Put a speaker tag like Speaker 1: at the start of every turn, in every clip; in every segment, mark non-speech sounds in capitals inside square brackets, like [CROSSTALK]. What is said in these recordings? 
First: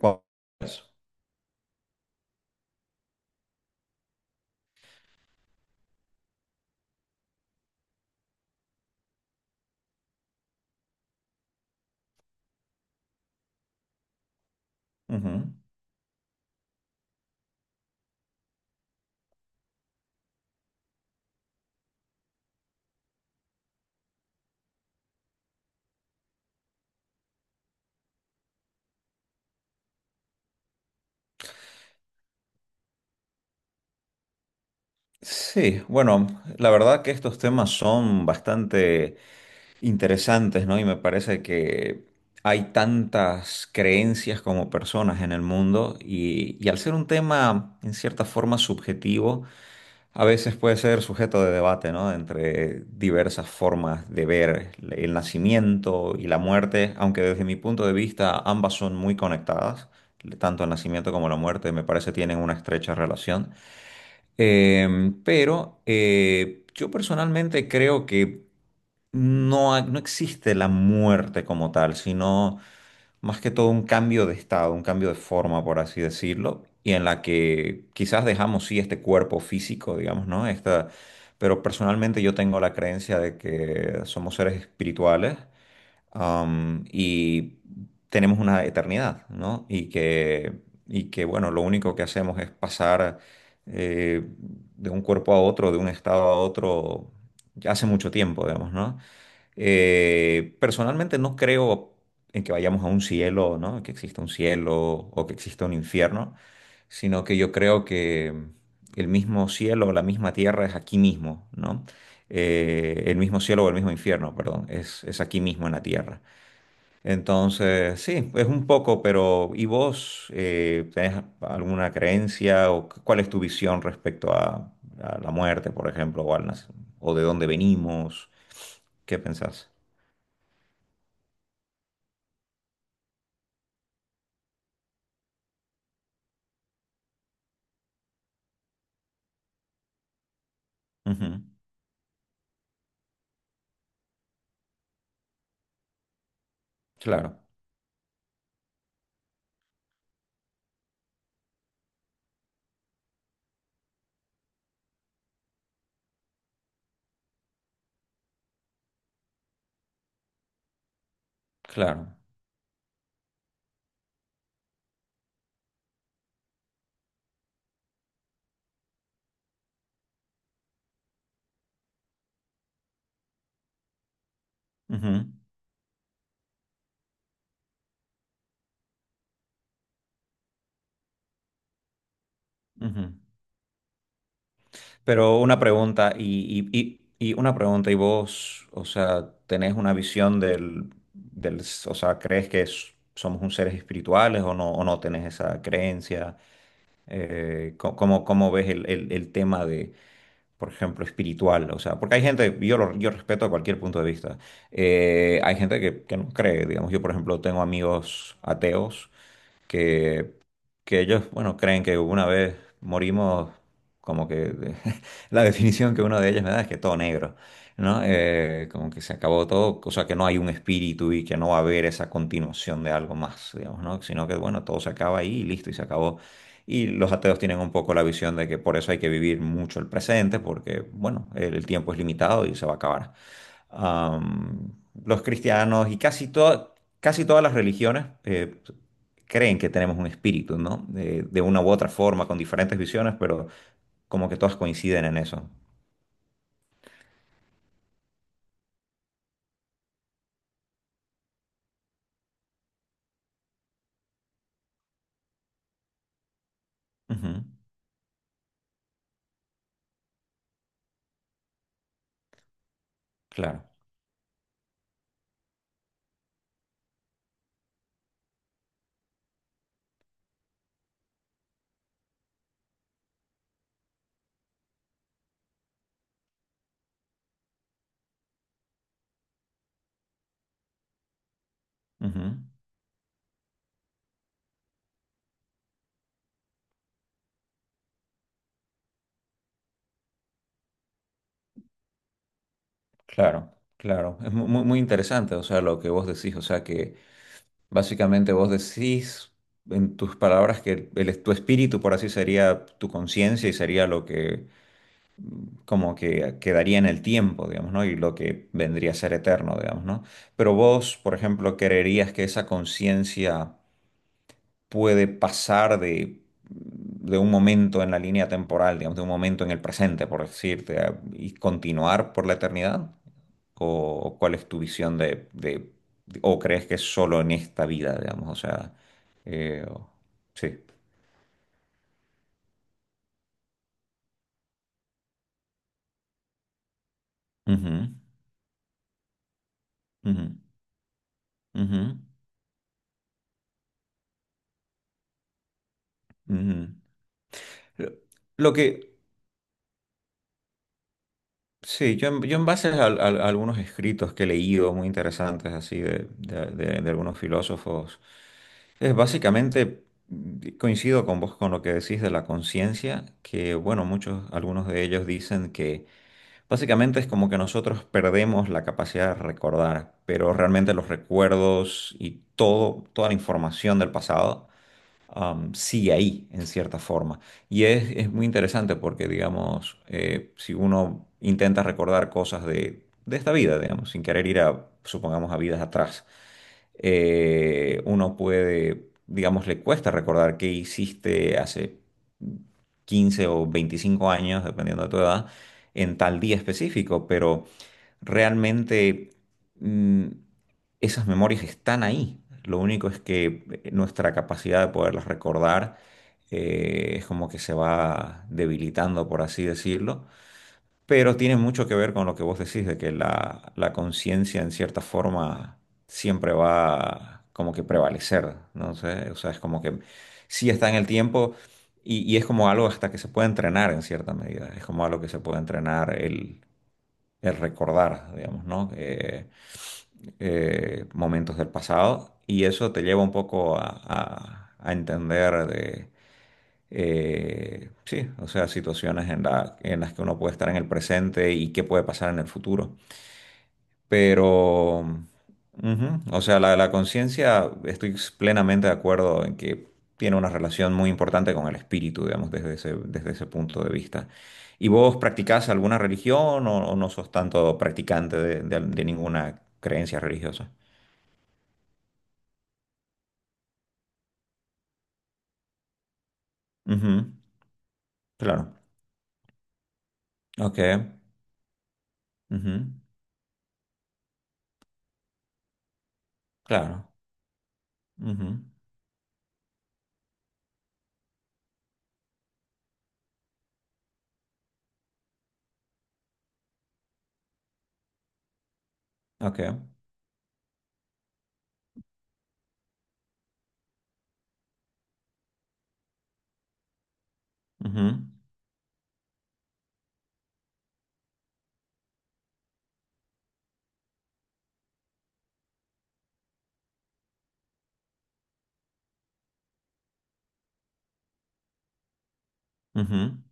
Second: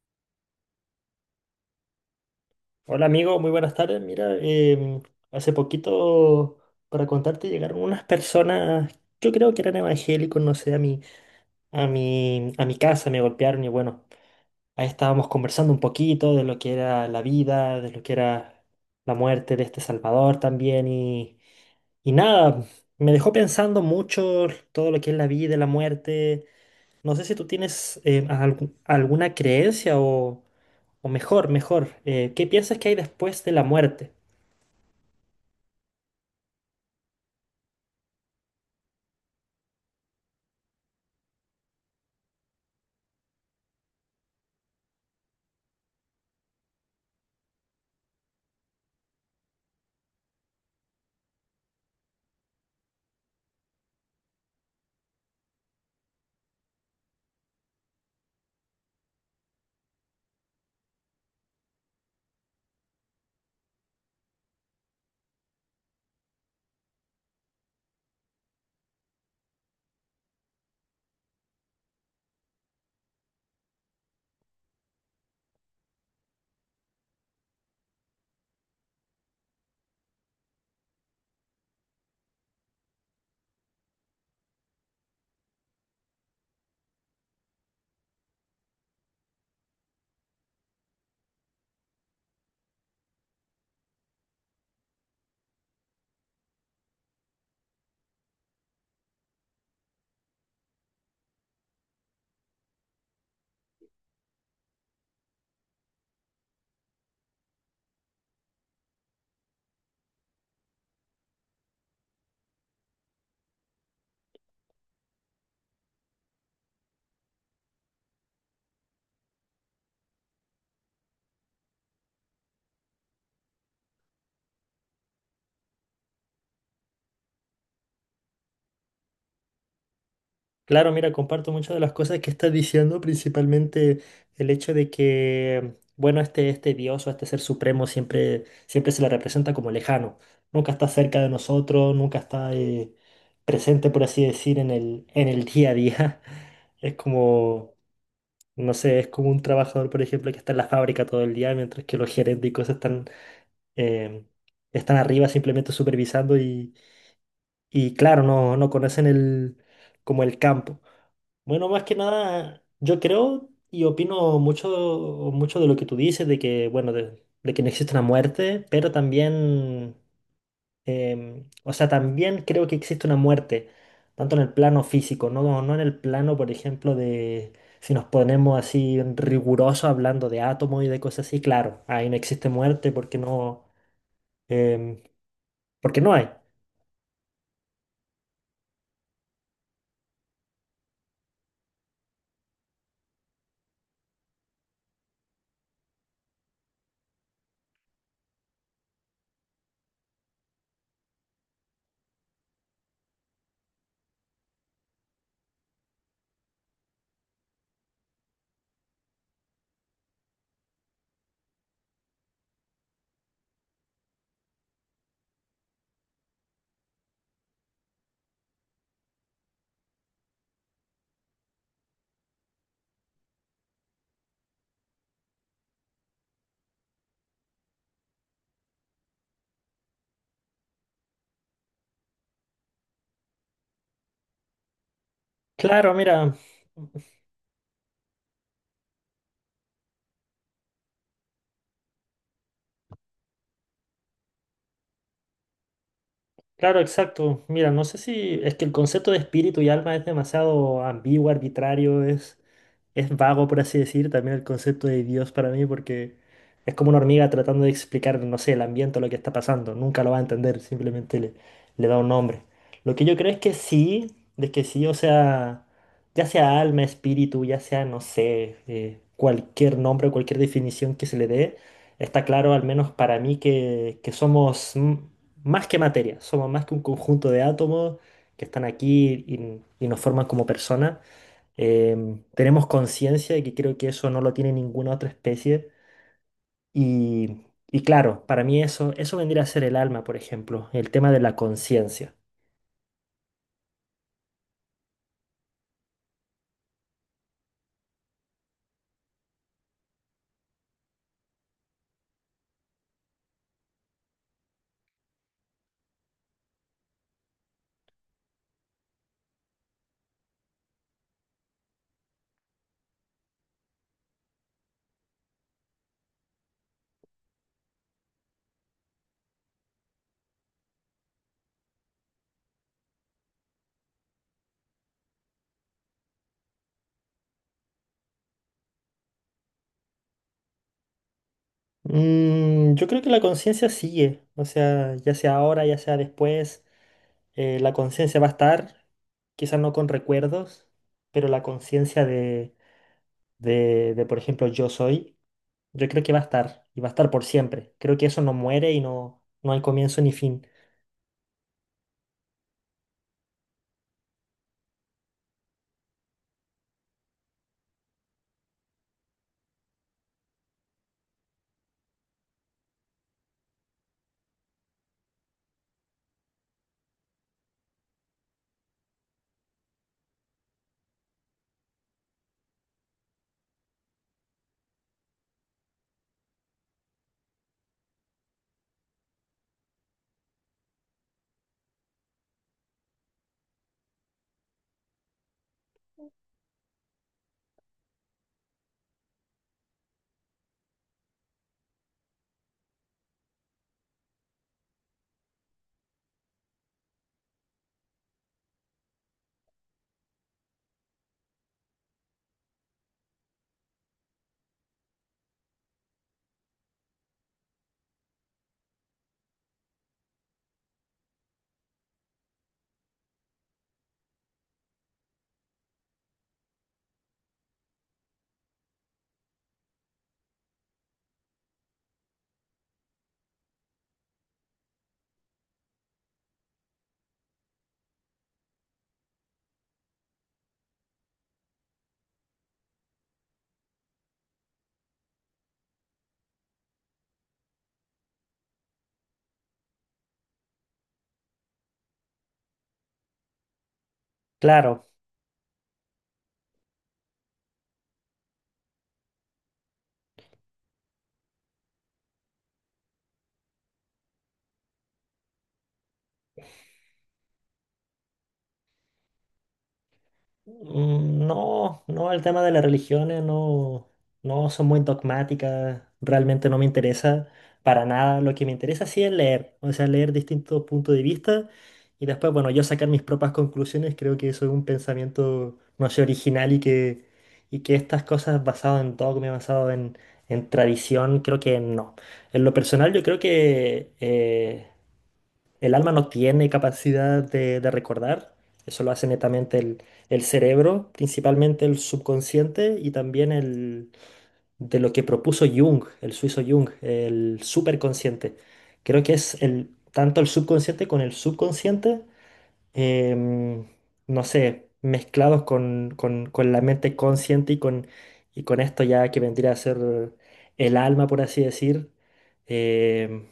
Speaker 1: Cu-
Speaker 2: Hola amigo, muy buenas tardes. Mira, hace poquito, para contarte, llegaron unas personas, yo creo que eran evangélicos, no sé, a mi casa, me golpearon y bueno, ahí estábamos
Speaker 1: Ujú.
Speaker 2: conversando un poquito de lo que era la vida, de lo que era la muerte de este Salvador también y nada, me dejó pensando mucho todo lo que es la vida y la muerte. No sé si tú tienes alguna creencia o mejor, ¿qué piensas que hay después de la muerte?
Speaker 1: Sí, bueno, la verdad que estos temas son bastante interesantes, ¿no? Y me parece que hay tantas creencias como personas en el mundo y al ser un tema en cierta forma subjetivo, a veces puede ser sujeto de debate, ¿no? Entre diversas formas de ver el nacimiento y la muerte, aunque desde mi punto de vista ambas son muy conectadas, tanto el nacimiento como la muerte me parece tienen una estrecha relación. Pero yo personalmente creo que no existe la muerte como tal, sino más que todo un cambio de estado, un cambio de forma, por así decirlo, y en la que quizás dejamos sí este cuerpo físico, digamos, ¿no? Pero personalmente yo tengo la creencia de que somos seres espirituales. Y tenemos una eternidad, ¿no? Y que, bueno, lo único que hacemos es pasar eh, de un cuerpo a otro, de un estado a otro, ya hace mucho tiempo, digamos, ¿no? Personalmente no creo en que vayamos a un cielo, ¿no? Que exista un cielo o que exista un infierno, sino que yo creo que el mismo cielo o la misma tierra es aquí mismo, ¿no? El mismo cielo o el mismo infierno, perdón, es aquí mismo en la tierra. Entonces, sí, es un poco, pero ¿y vos tenés alguna creencia o cuál es tu visión respecto a la muerte, por ejemplo, o de dónde venimos? ¿Qué pensás?
Speaker 2: Claro, mira, comparto muchas de las cosas que estás diciendo, principalmente el hecho de que, bueno, este Dios o este ser supremo siempre, siempre se le representa como lejano. Nunca está cerca de
Speaker 1: Ujú.
Speaker 2: nosotros, nunca está presente, por así decir, en el día a día. [LAUGHS] Es
Speaker 1: Claro,
Speaker 2: como, no sé, es como un trabajador, por ejemplo, que está en la fábrica todo el día, mientras que los gerentes y cosas están, em, están arriba simplemente supervisando y claro, no, no conocen el, como el campo. Bueno, más que
Speaker 1: claro.
Speaker 2: nada, yo creo y opino mucho, mucho de lo que tú dices, de que, bueno, de que no existe una muerte, pero también, o sea, también creo que existe una muerte, tanto en el plano
Speaker 1: Ujú,
Speaker 2: físico, no, no en el plano, por ejemplo, de si nos ponemos así rigurosos hablando de átomos y de cosas así, claro, ahí no existe muerte
Speaker 1: ujú.
Speaker 2: porque no, em,
Speaker 1: Pero una
Speaker 2: porque no
Speaker 1: pregunta,
Speaker 2: hay.
Speaker 1: ¿y vos, o sea, tenés una visión del, o sea, crees que somos un seres espirituales o no tenés esa creencia? ¿Cómo ves el tema de, por ejemplo, espiritual? O sea, porque hay gente, yo respeto cualquier punto de vista. Hay gente que no cree, digamos, yo, por ejemplo, tengo amigos ateos. que que ellos, bueno, creen que una vez morimos, como que [LAUGHS] la definición que uno de ellos me da es que todo negro, ¿no? Como que se acabó todo, o sea, que no hay un espíritu y que no va a haber esa continuación de algo más, digamos, ¿no? Sino que, bueno, todo se acaba ahí y listo, y se acabó. Y los ateos tienen un poco la visión de que por eso hay que vivir mucho el presente, porque, bueno, el tiempo es limitado y se va a acabar. Am, los cristianos
Speaker 2: Claro,
Speaker 1: y casi,
Speaker 2: mira.
Speaker 1: to- casi todas las religiones creen que tenemos un espíritu, ¿no? De una u otra forma, con diferentes visiones, pero como que todas coinciden en eso.
Speaker 2: Claro, exacto. Mira, no sé si es que el concepto de espíritu y alma es demasiado ambiguo, arbitrario, es vago, por así decir. También el concepto de Dios para mí, porque es como una hormiga
Speaker 1: Ujú,
Speaker 2: tratando de explicar, no sé, el ambiente o lo que está pasando. Nunca lo va a entender, simplemente le da un nombre. Lo que yo creo es que
Speaker 1: claro,
Speaker 2: sí, de que sí, o sea, ya sea alma, espíritu, ya sea, no sé, cualquier nombre, cualquier definición que se le dé, está claro, al menos para mí, que somos. Más que materia, somos más que un conjunto de átomos que están aquí y nos forman como personas.
Speaker 1: ujú,
Speaker 2: Tenemos conciencia y que creo que eso no lo tiene ninguna otra especie. Y, y claro, para mí eso, eso vendría a ser el alma, por ejemplo, el tema de la conciencia.
Speaker 1: claro, claro. Es muy, muy interesante, o sea, lo que vos decís, o sea, que básicamente vos decís en tus palabras que tu espíritu, por así sería tu conciencia y sería lo que como que quedaría en el tiempo, digamos, ¿no? Y lo que vendría a ser eterno, digamos, ¿no? Pero vos, por ejemplo, ¿creerías que esa conciencia puede pasar de un momento en la línea temporal, digamos, de un momento en el presente, por decirte, y continuar por la eternidad? ¿O, o cuál es tu visión o crees que es solo en esta vida, digamos, o sea, eh, o- sí.
Speaker 2: Yo creo que la conciencia sigue, o sea, ya sea ahora, ya sea después, la
Speaker 1: Ujú,
Speaker 2: conciencia va a estar, quizás no con
Speaker 1: ujú,
Speaker 2: recuerdos, pero la
Speaker 1: ujú,
Speaker 2: conciencia de, por ejemplo, yo soy. Yo creo que va a estar,
Speaker 1: ujú.
Speaker 2: y va a estar por siempre.
Speaker 1: Lo
Speaker 2: Creo que eso no
Speaker 1: lo
Speaker 2: muere y
Speaker 1: que,
Speaker 2: no, no hay comienzo ni fin.
Speaker 1: Sí, yo en base a algunos escritos que he leído muy interesantes así de algunos filósofos, es básicamente coincido con vos con lo que decís de la conciencia, que bueno, muchos, algunos de ellos dicen que básicamente es como que nosotros perdemos la capacidad de recordar, pero realmente los recuerdos y todo, toda la información del pasado sigue ahí en cierta forma. Y es muy interesante porque, digamos, si uno intenta recordar cosas de esta vida, digamos, sin querer ir a, supongamos, a vidas atrás, uno puede, digamos, le cuesta recordar qué hiciste hace 15 o 25 años, dependiendo de tu edad, en tal día específico, pero realmente... mm, esas memorias están ahí. Lo único es que nuestra capacidad de poderlas recordar es como que se va debilitando, por así decirlo. Pero tiene mucho que ver con lo que vos decís, de que la conciencia en cierta forma siempre va como que prevalecer, ¿no? Sé, o sea, es como que sí está en el tiempo y es como algo hasta que se puede entrenar en cierta medida, es como algo que se puede entrenar el recordar, digamos, ¿no? Momentos del pasado y eso te lleva un poco a entender de, sí, o sea, situaciones en las que uno puede estar en el presente y qué puede pasar en el futuro. Pero,
Speaker 2: Claro,
Speaker 1: ujú, o sea, la conciencia, estoy plenamente de acuerdo en que tiene una relación muy importante con el espíritu, digamos, desde ese punto de vista. ¿Y vos practicás alguna religión o no sos tanto practicante de ninguna creencia religiosa?
Speaker 2: mm, no, no, el tema de las religiones no, no son muy dogmáticas, realmente no me interesa para nada. Lo que me
Speaker 1: Claro.
Speaker 2: interesa sí es leer, o sea, leer
Speaker 1: Ok.
Speaker 2: distintos puntos de vista y después, bueno, yo
Speaker 1: Ujú.
Speaker 2: sacar mis propias conclusiones, creo que eso es un pensamiento, no sé, original
Speaker 1: Claro.
Speaker 2: y que estas
Speaker 1: Ujú.
Speaker 2: cosas basadas en dogma, basado en tradición, creo que no. En lo personal yo creo que el alma no tiene capacidad de recordar, eso lo hace
Speaker 1: Ok.
Speaker 2: netamente el cerebro, principalmente el subconsciente y también el de lo que propuso Jung, el suizo Jung, el
Speaker 1: Ujú.
Speaker 2: superconsciente. Creo que es el, tanto el subconsciente con el subconsciente, em, no sé, mezclados con, con la mente consciente y con esto ya que vendría a ser el alma, por así decir.
Speaker 1: Ujú.
Speaker 2: em,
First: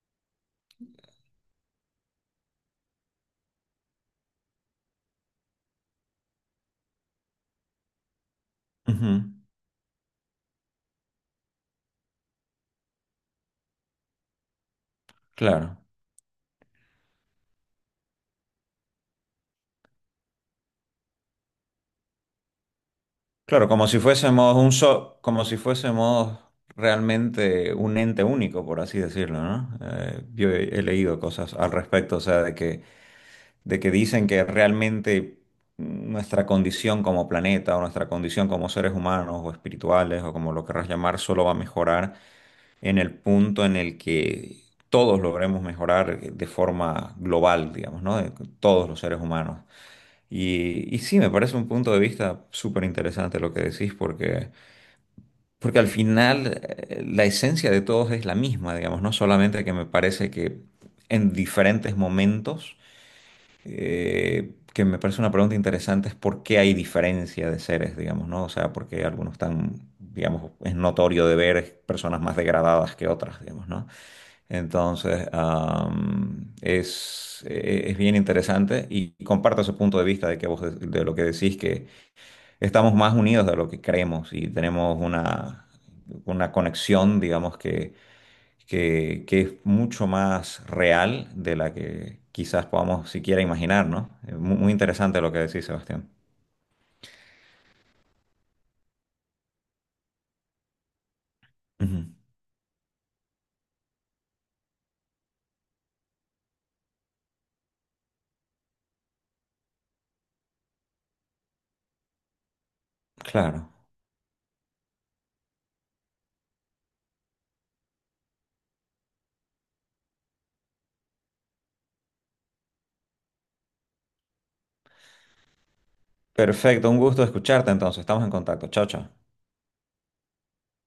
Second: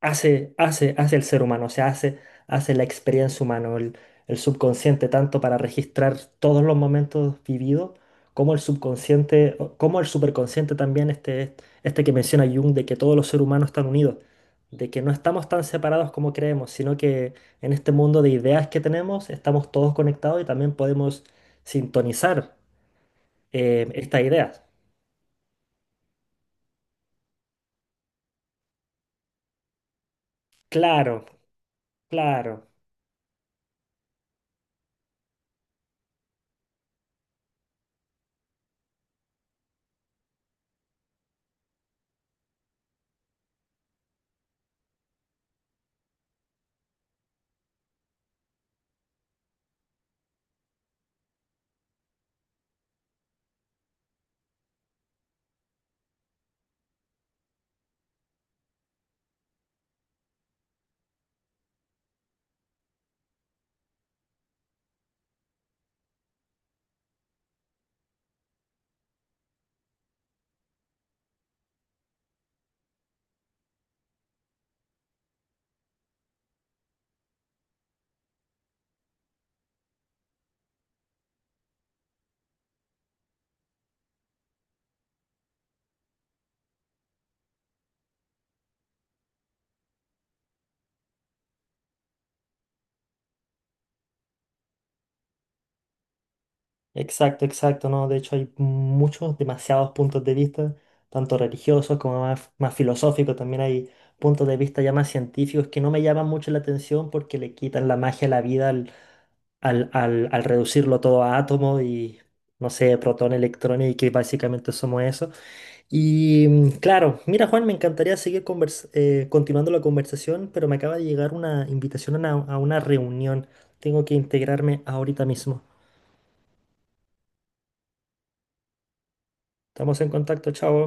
Speaker 2: hace hace el ser humano, o sea, hace la experiencia humana, el subconsciente, tanto para registrar todos los momentos vividos, como el
Speaker 1: Ujú.
Speaker 2: subconsciente, o- como el superconsciente también, este que menciona Jung, de que todos los seres humanos están unidos, de que no estamos tan
Speaker 1: Claro.
Speaker 2: separados como creemos, sino que en este mundo de ideas que tenemos estamos todos conectados y también podemos sintonizar
Speaker 1: Claro,
Speaker 2: estas ideas.
Speaker 1: como si fuésemos realmente un ente único, por así decirlo, ¿no? Yo he leído
Speaker 2: Claro,
Speaker 1: cosas al respecto, o sea,
Speaker 2: claro.
Speaker 1: de que, dicen que realmente nuestra condición como planeta o nuestra condición como seres humanos o espirituales o como lo querrás llamar, solo va a mejorar en el punto en el que todos logremos mejorar de forma global, digamos, ¿no? De todos los seres humanos. Y sí, me parece un punto de vista súper interesante lo que decís, porque al final la esencia de todos es la misma, digamos, no solamente que me parece que en diferentes momentos, que me parece una pregunta interesante es por qué hay diferencia de seres, digamos, ¿no? O sea, porque algunos están, digamos, es notorio de ver personas más degradadas que otras, digamos, ¿no? Entonces, es bien interesante y comparto ese punto de vista de que vos de lo que decís, que estamos más unidos de lo que creemos y tenemos una conexión, digamos, que es mucho más real de la que quizás podamos siquiera imaginar, ¿no? Muy, muy interesante lo que decís, Sebastián.
Speaker 2: Exacto, exacto, ¿no? De hecho hay muchos, demasiados puntos de vista, tanto religiosos
Speaker 1: Ujú.
Speaker 2: como más, más filosóficos, también hay puntos de vista ya más científicos que no me llaman mucho la atención porque le quitan la magia a la vida al reducirlo todo a átomos y, no sé, protón,
Speaker 1: Claro.
Speaker 2: electrón y que básicamente somos eso. Y claro, mira Juan, me encantaría seguir continuando la conversación, pero me acaba de llegar una invitación a una reunión. Tengo que integrarme ahorita mismo.
Speaker 1: Perfecto, un gusto escucharte entonces. Estamos en contacto. Chao, chao.
Speaker 2: Estamos en contacto, chao.